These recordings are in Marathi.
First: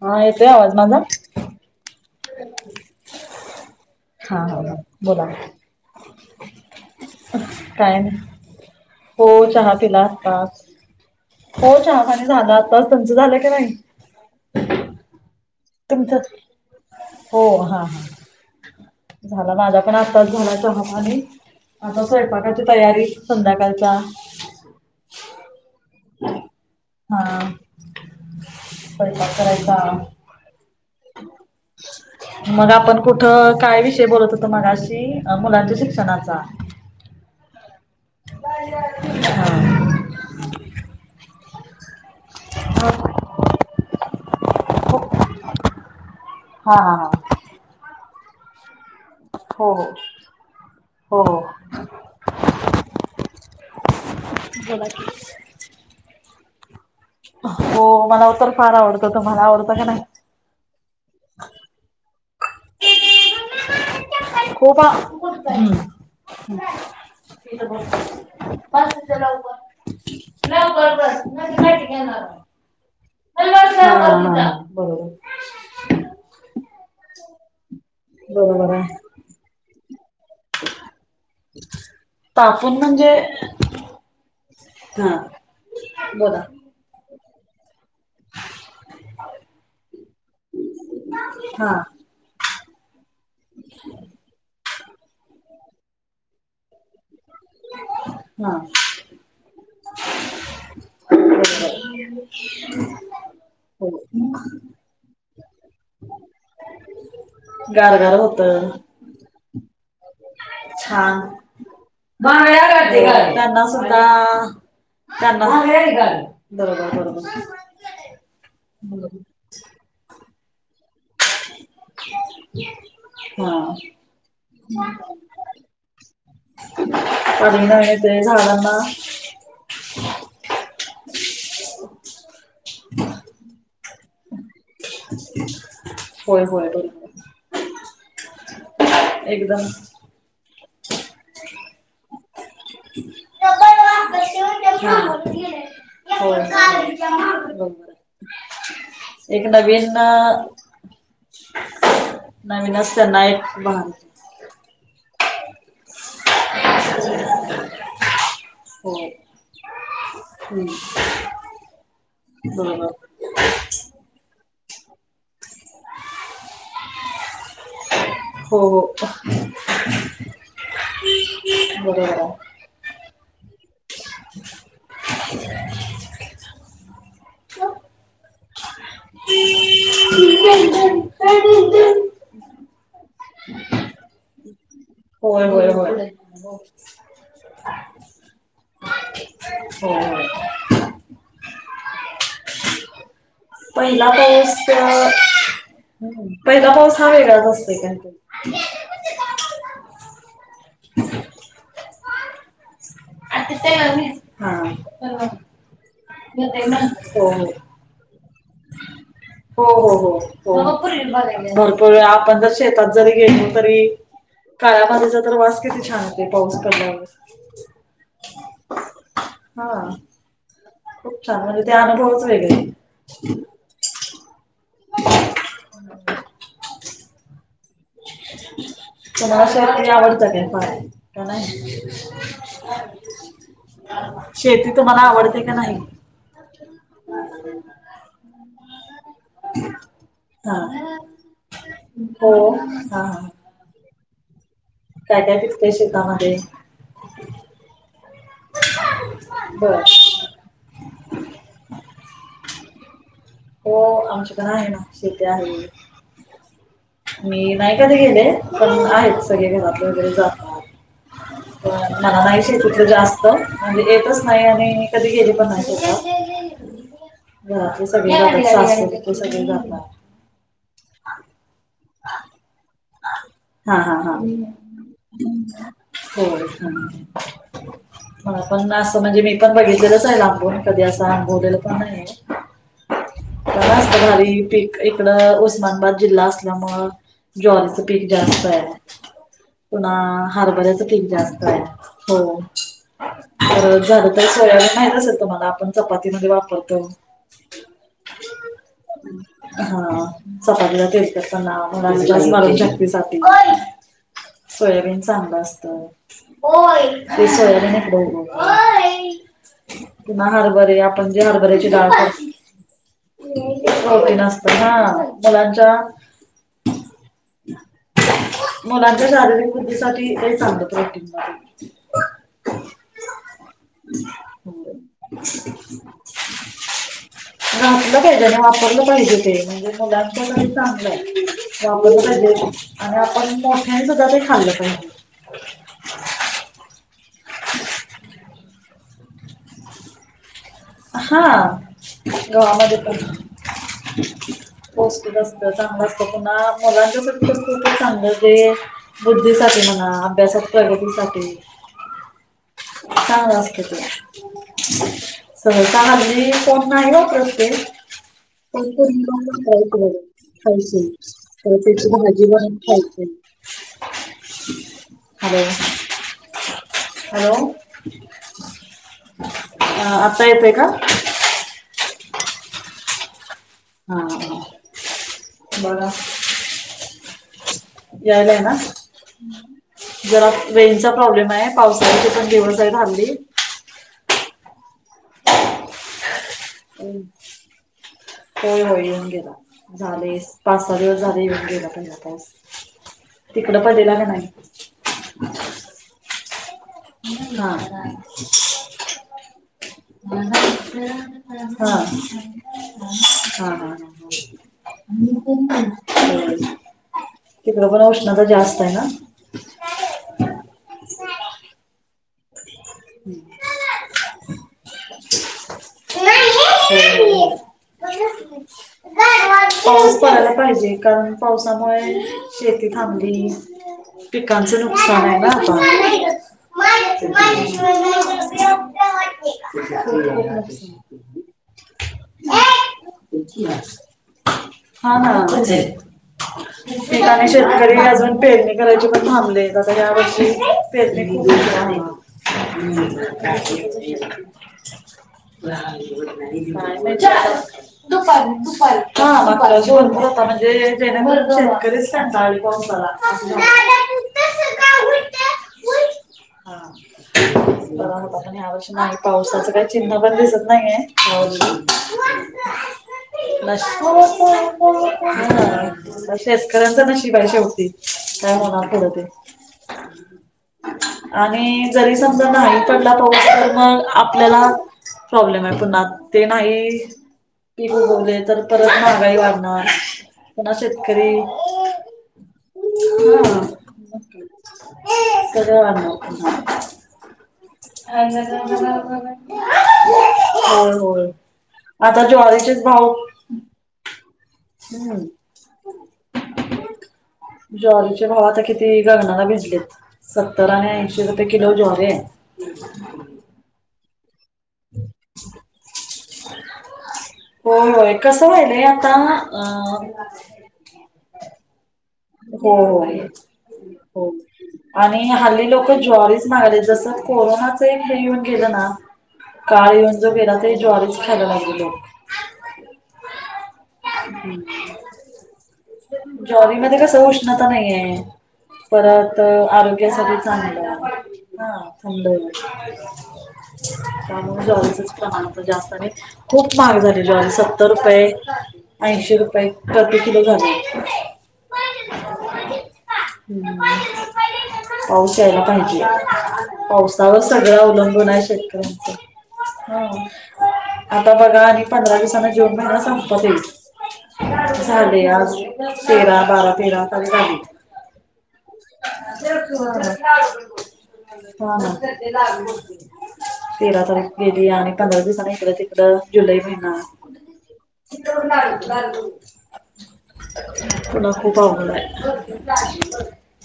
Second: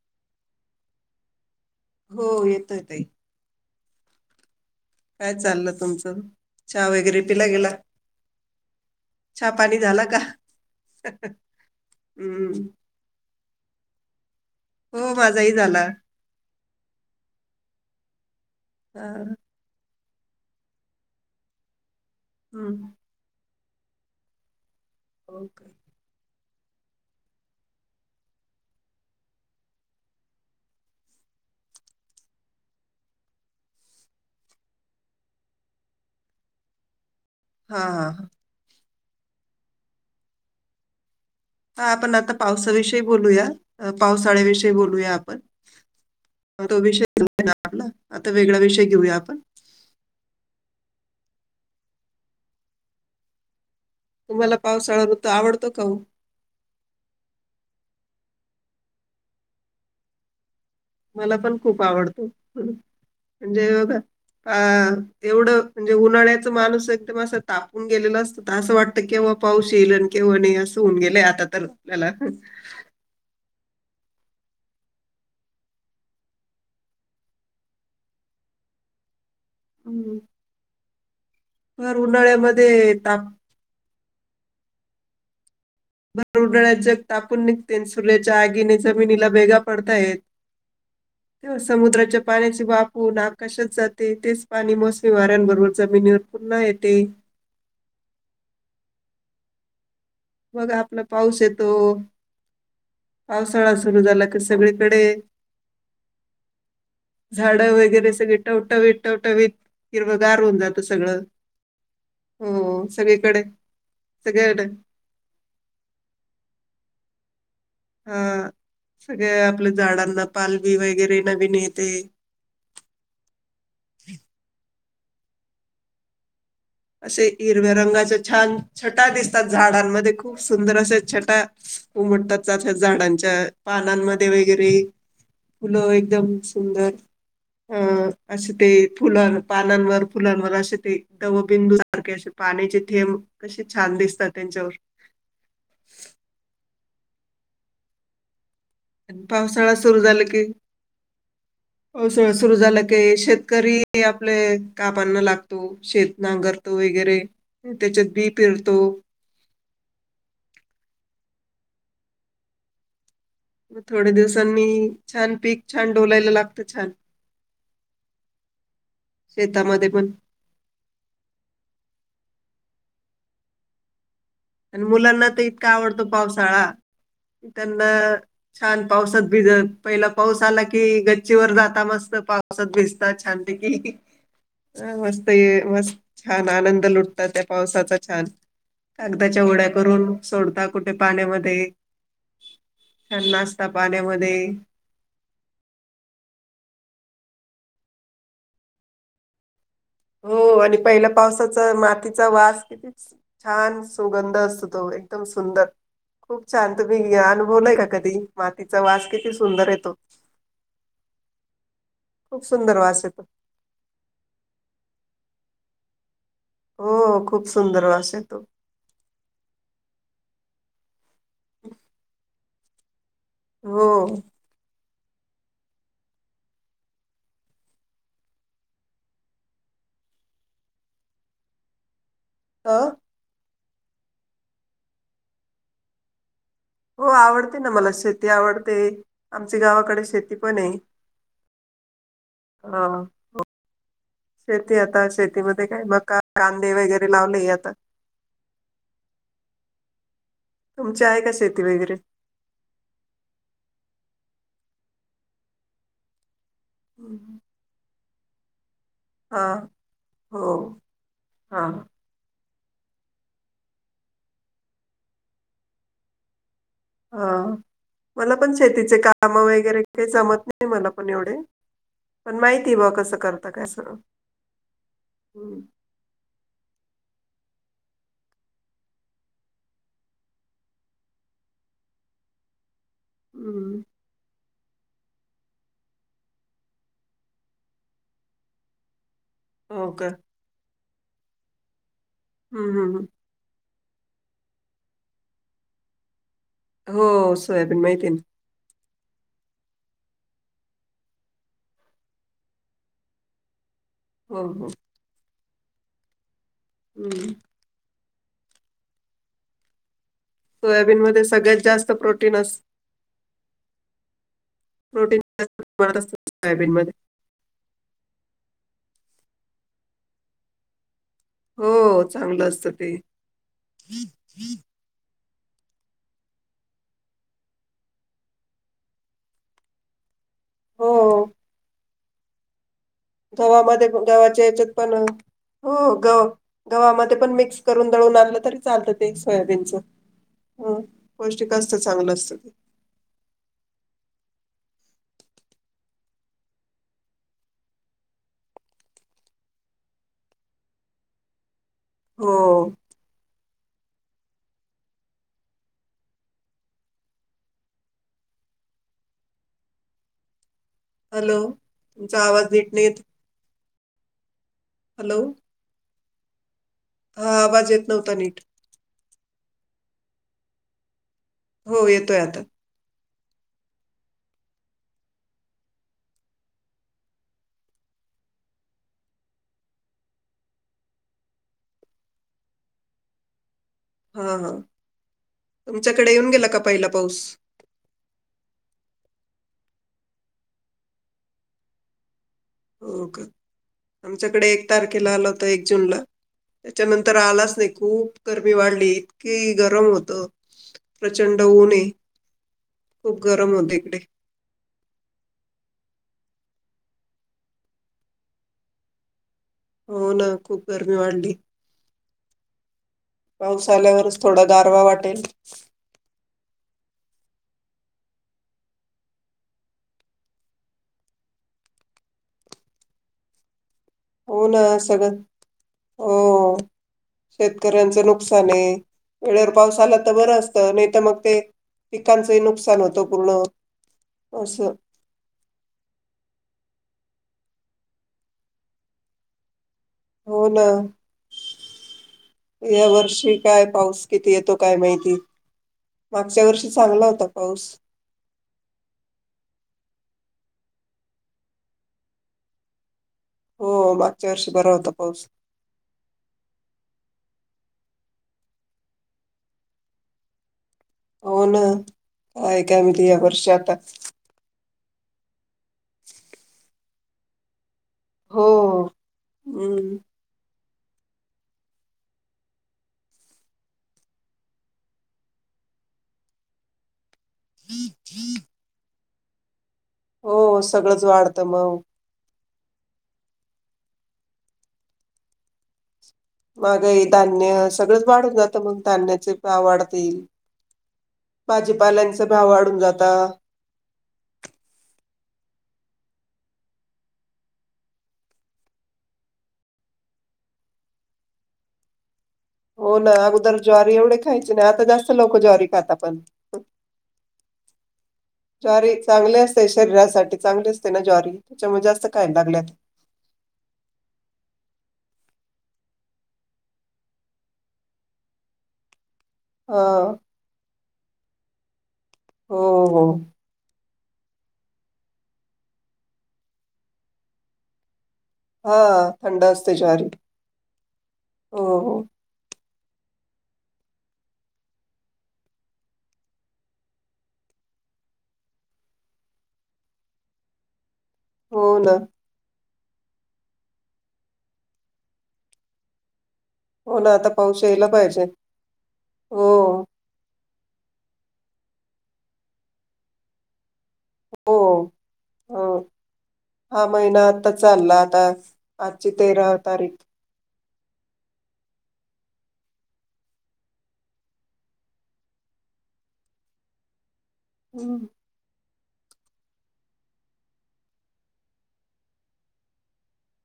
हा येतय आवाज माझा हो येतोय ताई. हा हा. बोला काय चाललं तुमचं. चहा वगैरे पिला गेला. काय नाही हो चहा. पाणी पिला झाला का? आत्ताच. हो चहा पाणी झालं हम्म आताच. तुमचं झालं की नाही. हो माझं तुमचं हो. हा. हा झाला. माझा पण आत्ताच झाल चहा पाणी आता स्वयंपाकाची हम्म तयारी संध्याकाळची. [unintelligible] ओ काे [unintelligible] हा. स्वयंपाक करायचा. [inaudible] मग आपण कुठं काय विषय बोलत होतो मगाशी. मुलांच्या शिक्षणाचा. [inaudible] हा. हा. हा. हा. हा आपण आता पावसाविषयी बोलूया. पावसाळ्याविषयी बोलूया आपण. अ, हा. तो विषय हा. आपला आता वेगळा विषय घेऊया आपण. हो हो. हो. तुम्हाला बोला की. पावसाळ्या ऋतू आवडतो का ओ? हो मला तर फार आवडतो. तुम्हाला आवडतं का नाही? मला पण खूप आवडतो. म्हणजे बघा. अ खूप आ एवढं हम्म. म्हणजे उन्हाळ्याच माणूस एकदम असं तिथं तापून बस. गेलेला असतोय. तर असं बस वाटतं की तिथं बाबा. लवकर. पाऊस येईल आणि केव्हा नाहीं असं लवकर होऊन गेलं बस. आता नाही तर माहिती आपल्याला. घेणार नाही. हा. हा. बरोबर. बरोबर हाय. हम्म भर तापून उन्हाळ्यामध्ये म्हणजे? ताप हा. बोला भर उडळ्यात जे तापून नघत. तेनसुल्याच्या आगीने जमिनीला भेगा पडतायत. तेव्हा हा समुद्राच्या पाण्याचे वाफ होऊन. आकाशात जाते तेच पाणी मोस मोसमी वाऱ्यांबरोबर जमिनीवर पुन्हा येते. हा. मग आपला पाऊस येतो. पावसाळा हो सुरु झाला की सगळीकडे झाडं वगैरे गारगार सगळे होत टावटवीत टवटवीत ही छान [inaudible] हो सगळीकडे त्यांना सुद्धा सगळ्याकडे त्यांना बरोबर बरोबर. हा सगळ्या आपल्या झाडांना पालवी वगैरे. वगैरे नवीन येते. हम् [unintelligible] असे हिरव्या रंगाच्या छान झाडांना छटा दिसतात. झाडांमध्ये खूप सुंदर असे. छटा उमटतात झाडांच्या पानांमध्ये वगैरे फल एकदम होय होय सुंदर. बरोबर अ असे ते फुल. एकदम पानांवर फुलांवर असे ते दव. बिंदू सारखे. असे पाण्याचे थेंब कसे छान दिसतात. हो त्यांच्यावर [unintelligible] रोबर आणि एक पावसाळा नवीन. हो सुरु नवीन झालं की असताना एक भान शेतकरी आपले कापांना लागत. शेत नांगरतो वगैरे त्याच्यात बी पेरतो, हो [unintelligible] बरोबर मग थोडे्या दिवसां म छान पीक छान डोलायला लागतं. छान, हो शेतामध्ये पण [unintelligible] बरोबर आणि मुलांना तर इतका आवडतो पावसाळा त्यांना, छान पावसात भिजत पहिला पाऊस आला की गच्चीवर जाता मस्त पावसात भिजतात छान प, [inaudible] अ मस्त होय ये होय होय मस्त होय छान आनंद लुटतात त्या पावसाचा छान, कागदाच्या ओड्या करून होय सोडता कुठे पाण्यामध्ये, छान नाचता पहिला पाण्यामध्ये पाऊस पहिला पाऊस, आनंदीवेगळा च असते, हो आणि पहिल्या पावसाचा मातीचा वास किती, छान काहीतरी सुगंध हा असतो तो एकदम सुंदर, खूप छान तुम्ही घ हो हो अनुभवलाय का कधी, मातीचा वास किती हो सुंदर हो येतो हो हो भपूरपूर, आपण खूप जर सुंदर शेतात वास जरी येतो गेलो तरी काळ्यामध्येधीचा तर वास किती छान पाऊस कण्यावर हो खूप सुंदर वास येतो हा, खूप छान म्हणजे ते अनुभवच वेगळे, हो [unintelligible] तणाला असती आवडत का फय प नाही, आह शेती तु मला आवडते का नाही! हो आवडते ना मला शेती आवडते. आमची गावाकडे शेती पण आहे हा हा, शेती आता काय शेतीमध्ये पिकतंय काय मका शेतामध्ये कांदे वगैरे लावले आता, [unintelligible] बर तुमची आहे का शेती वगैरे, हो आमच्याकण आहे ना शेती आहे. हम्म. मी नाही कधी गेले, पण आहेत हा सगळे घरात वगैरे जात हो हा नाही शती जास्त येतच नाही आणि कधी गेली पण नाही. हा घरातले सगळे मला जातात पण सासू शेतीचे ते काम सगळे जातात वगैरे काही जमत नाही मला पण एवढे. पण माहिती बघ कसं, करता काय हा हा सगळं हा हम्म. हो ह [inaudible] ह पण असं म्हणजे मी पण बघितलेलंच आहे लांबूनून कधी असं अनुभवलेलं पण नाही. हम्म. [unintelligible] इकड उस्मानाबाद जिल्हा असलम ज्वरी च पीक जास्त आहे. हो पुन्हा का हार्बरच पीक जास्त आहे हो हम्म, हम्म, हम्म. तर, झालं तररी सोयाला माहित असेल तुमला आपण चपातीमध्ये वा, हो सोय पण माहिती आहे ना, हा चपाती चा तेलकट पणा, हो हो सोयाबीन चांगलं असत. ते सोयाबीन हेकड उगवता, ना हरभरी सोयाबीन आपण जे मध्ये सगळ्यात हरभऱ्याची डाळ जास्त कर, प्रोटीन असत होती नसत ह प्रोटीन मुलांच्या बनत असतं सोयाबीन मध्ये मुलांच्या शारीरिक बुद्धीसाठीठी काही सांगत राटतील हो चांगलं असतं ते घातलं पाहिजे आणि वापरलं पाहिजे ते म्हणजे मुलां पण हो चांगलंय वापरलं पाहिजे आणि आपण मोठ्याने गव्हामध्ये सुद्धा ते गव्हाच्या खाल्लं याच्यात पाहिजे. पण हो गव गववा्हामध्ये पण मिक्स करून दळून आणलं तरी चालतं ते सोयाबीनच हा गवामध्ये पण पोस्टसत चांगलं पुन्हा मुलां सांगलं ज बुद्धीसाठी म्हणा अभ्यासात प्रगती कते हो हा सहसा रात्री कोण नाही वापरत ते खायच हॅलो तर त्याची तुमचा भाजी आवाज बघत नीट नाही येत खायते हॅलो हॅलो हा आवाज येत नव्हता नीट अ आत्ता येतोय का हो येतोय आता हा बघा यायलाय ना जरा वेचा प्रॉब्लेम आहे पावसाची पण दिवस आहे हल्ली हा हा तुमच्याकडे येऊन गेला का पहिला पाऊस होय होय येऊन गेला झाले पाच सहा दिवस झाले येऊन गेला पाऊस हो का तिकडं पडलेला का नाही आमच्याकडे एक तारखेला आला होता एक जूनला त्याच्यानंतर हा आलाच नाही हा खूप गरमी वाढली इतकी गरम होत प्रचंड हा ऊन आहे खूप हा गरम होत ह इकडे तिकडे पण उष्णता जास्त आहे ना हो ना खूप गर्मी वाढली पाऊस आल्यावरच थोडा गारवा वाटेल पाऊस पडयला पाहिजे कारण पावसामुळे शेती थांबली हो पिकांचं ना नुकसान सगळं आहे ना आता हो शेतकऱ्यांचं नुकसान आहे वेळेवर पाऊस आला तर बरं असतं नाही तर मग ते पिकांचंही नुकसान होतं पूर्ण असं हा म्हणजे ठिकाने शेतकरी अजून पेरणी करायची पण थांबले या वर्षी हो ना. पेरले या वर्षी काय पाऊस किती येतो काय माहिती मागच्या वर्षी चांगला होता पाऊस. दुपारी दु हकाला जेवनपर होता म्ह जे जेणेकरून शेतकरीच कंटाळेल पावसाला असं झालं. हो मागच्या वर्षी बरा होता पाऊस ण या्या वर्षी नाही पावसाचं काही चिन्ह पण दिसत नाहीये हो ना. काय काय माहिती या नत वर्षी आता नशसा हा शेतकऱ्यांच नशिब आहे शेवटी काय हो होणार पुढं ते हम्म आणि जरी समजा नाही पडला पा तर मग आपल्याला प्रॉब्लेम आहे पु्हा ते नाही पी उगवले तर परत महागाई वाढणार पुणा हो सगळंच शेतकरी वाढतं मग [unintelligible] ह [unintelligible] महागाई धान्य सगळंच वाढून जातं मग धान्याचे पुन्हा भाव वाढतील. होय, होय आता भाजीपाल्यांचे भाव ज्वारीचेच वाढून भाऊ जाता हम्म [unintelligible] ज्वारीचे भाव आता किती गगनाला भिडलेत. सत्तर आणि ऐंशी रुपये किलो ज्वारी आहे. हो ना अगोदर ज्वारी [unintelligible] खायचं नाही आता जास्त लोक ज्वारी खाता पण. होय होय कसं व्हायलय आता ज्वारी चांगले अ असते शरीरासाठी, चांगले असते ना ज्वारी? त्याच्यामुळे जास्त खायला हो लागल्यात [unintelligible] आणि हल्ली लोक ज्वारीच महागले जसं कोरोनाच हे येऊन गेलं ना काळ हा येऊन जो गेला ते ज्वारीच खायला लागले लोक [unintelligible] होहोहो [unintelligible] ज्वारी मध्ये कसं उष्णता नाहीये. हा परत थंड असते ज्वारी आरोग्यासाठी चांगलं, हा हो हो थंड [unintelligible] त्यामुळे ज्वारीचच प्रमाण आता जास्त खूप महाग झाले ज्वारी सत्तर रुपये ऐंशीे रुपये प्रति किलो झाली. हो ना. हं, पाऊस यायला पाहिजे. हो ना पावसावर आता सगळं पाऊस यायला अवलंबून आहे पाहिजे शेतकऱ्यांचा, हो हं आता बघा आणि पंधरा दिवसांना जून महिना संपत येईल. हो हो हा महिना आता चालला [unintelligible] आता आजची [unintelligible] तेरा तारीख तेरा तारीख गेली आणि पंधरा दिवसांनी इकडे तिकडे जुलै महिना [unintelligible] हम्म. पुन्हा खूप अवघड जाईल.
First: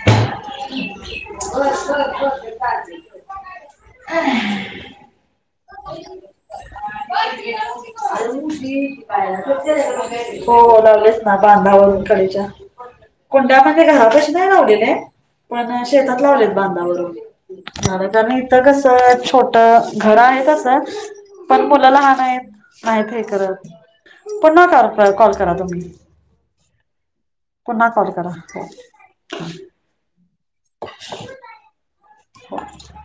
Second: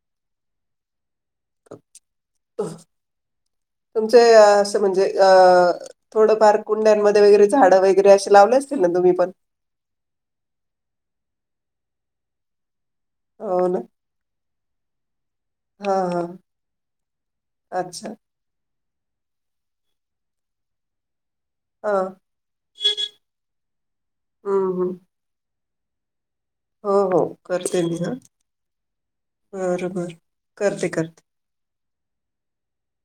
[unintelligible] तुमचं हे असं म्हणजे अ थोडेफार कुंड्यांमध्ये वगैरे झाडे वगैरे लावलेत. [unintelligible] हो लावलेत ना. बांधावरून कलेच्या कोणत्या हो ना म्हणजे [unintelligible] [unintelligible] हा शेतात हा लावले अच्छा बांधावरून [unintelligible] कसं छोटं घर आहे तसं पण हा मुलाला लहान आहेत आहेत हे करत हम्म हम्म [unintelligible] कॉल करा तुम्ही. हो हो करते पुन्हा कॉल करा. बरबर करते करते. हो [unintelligible]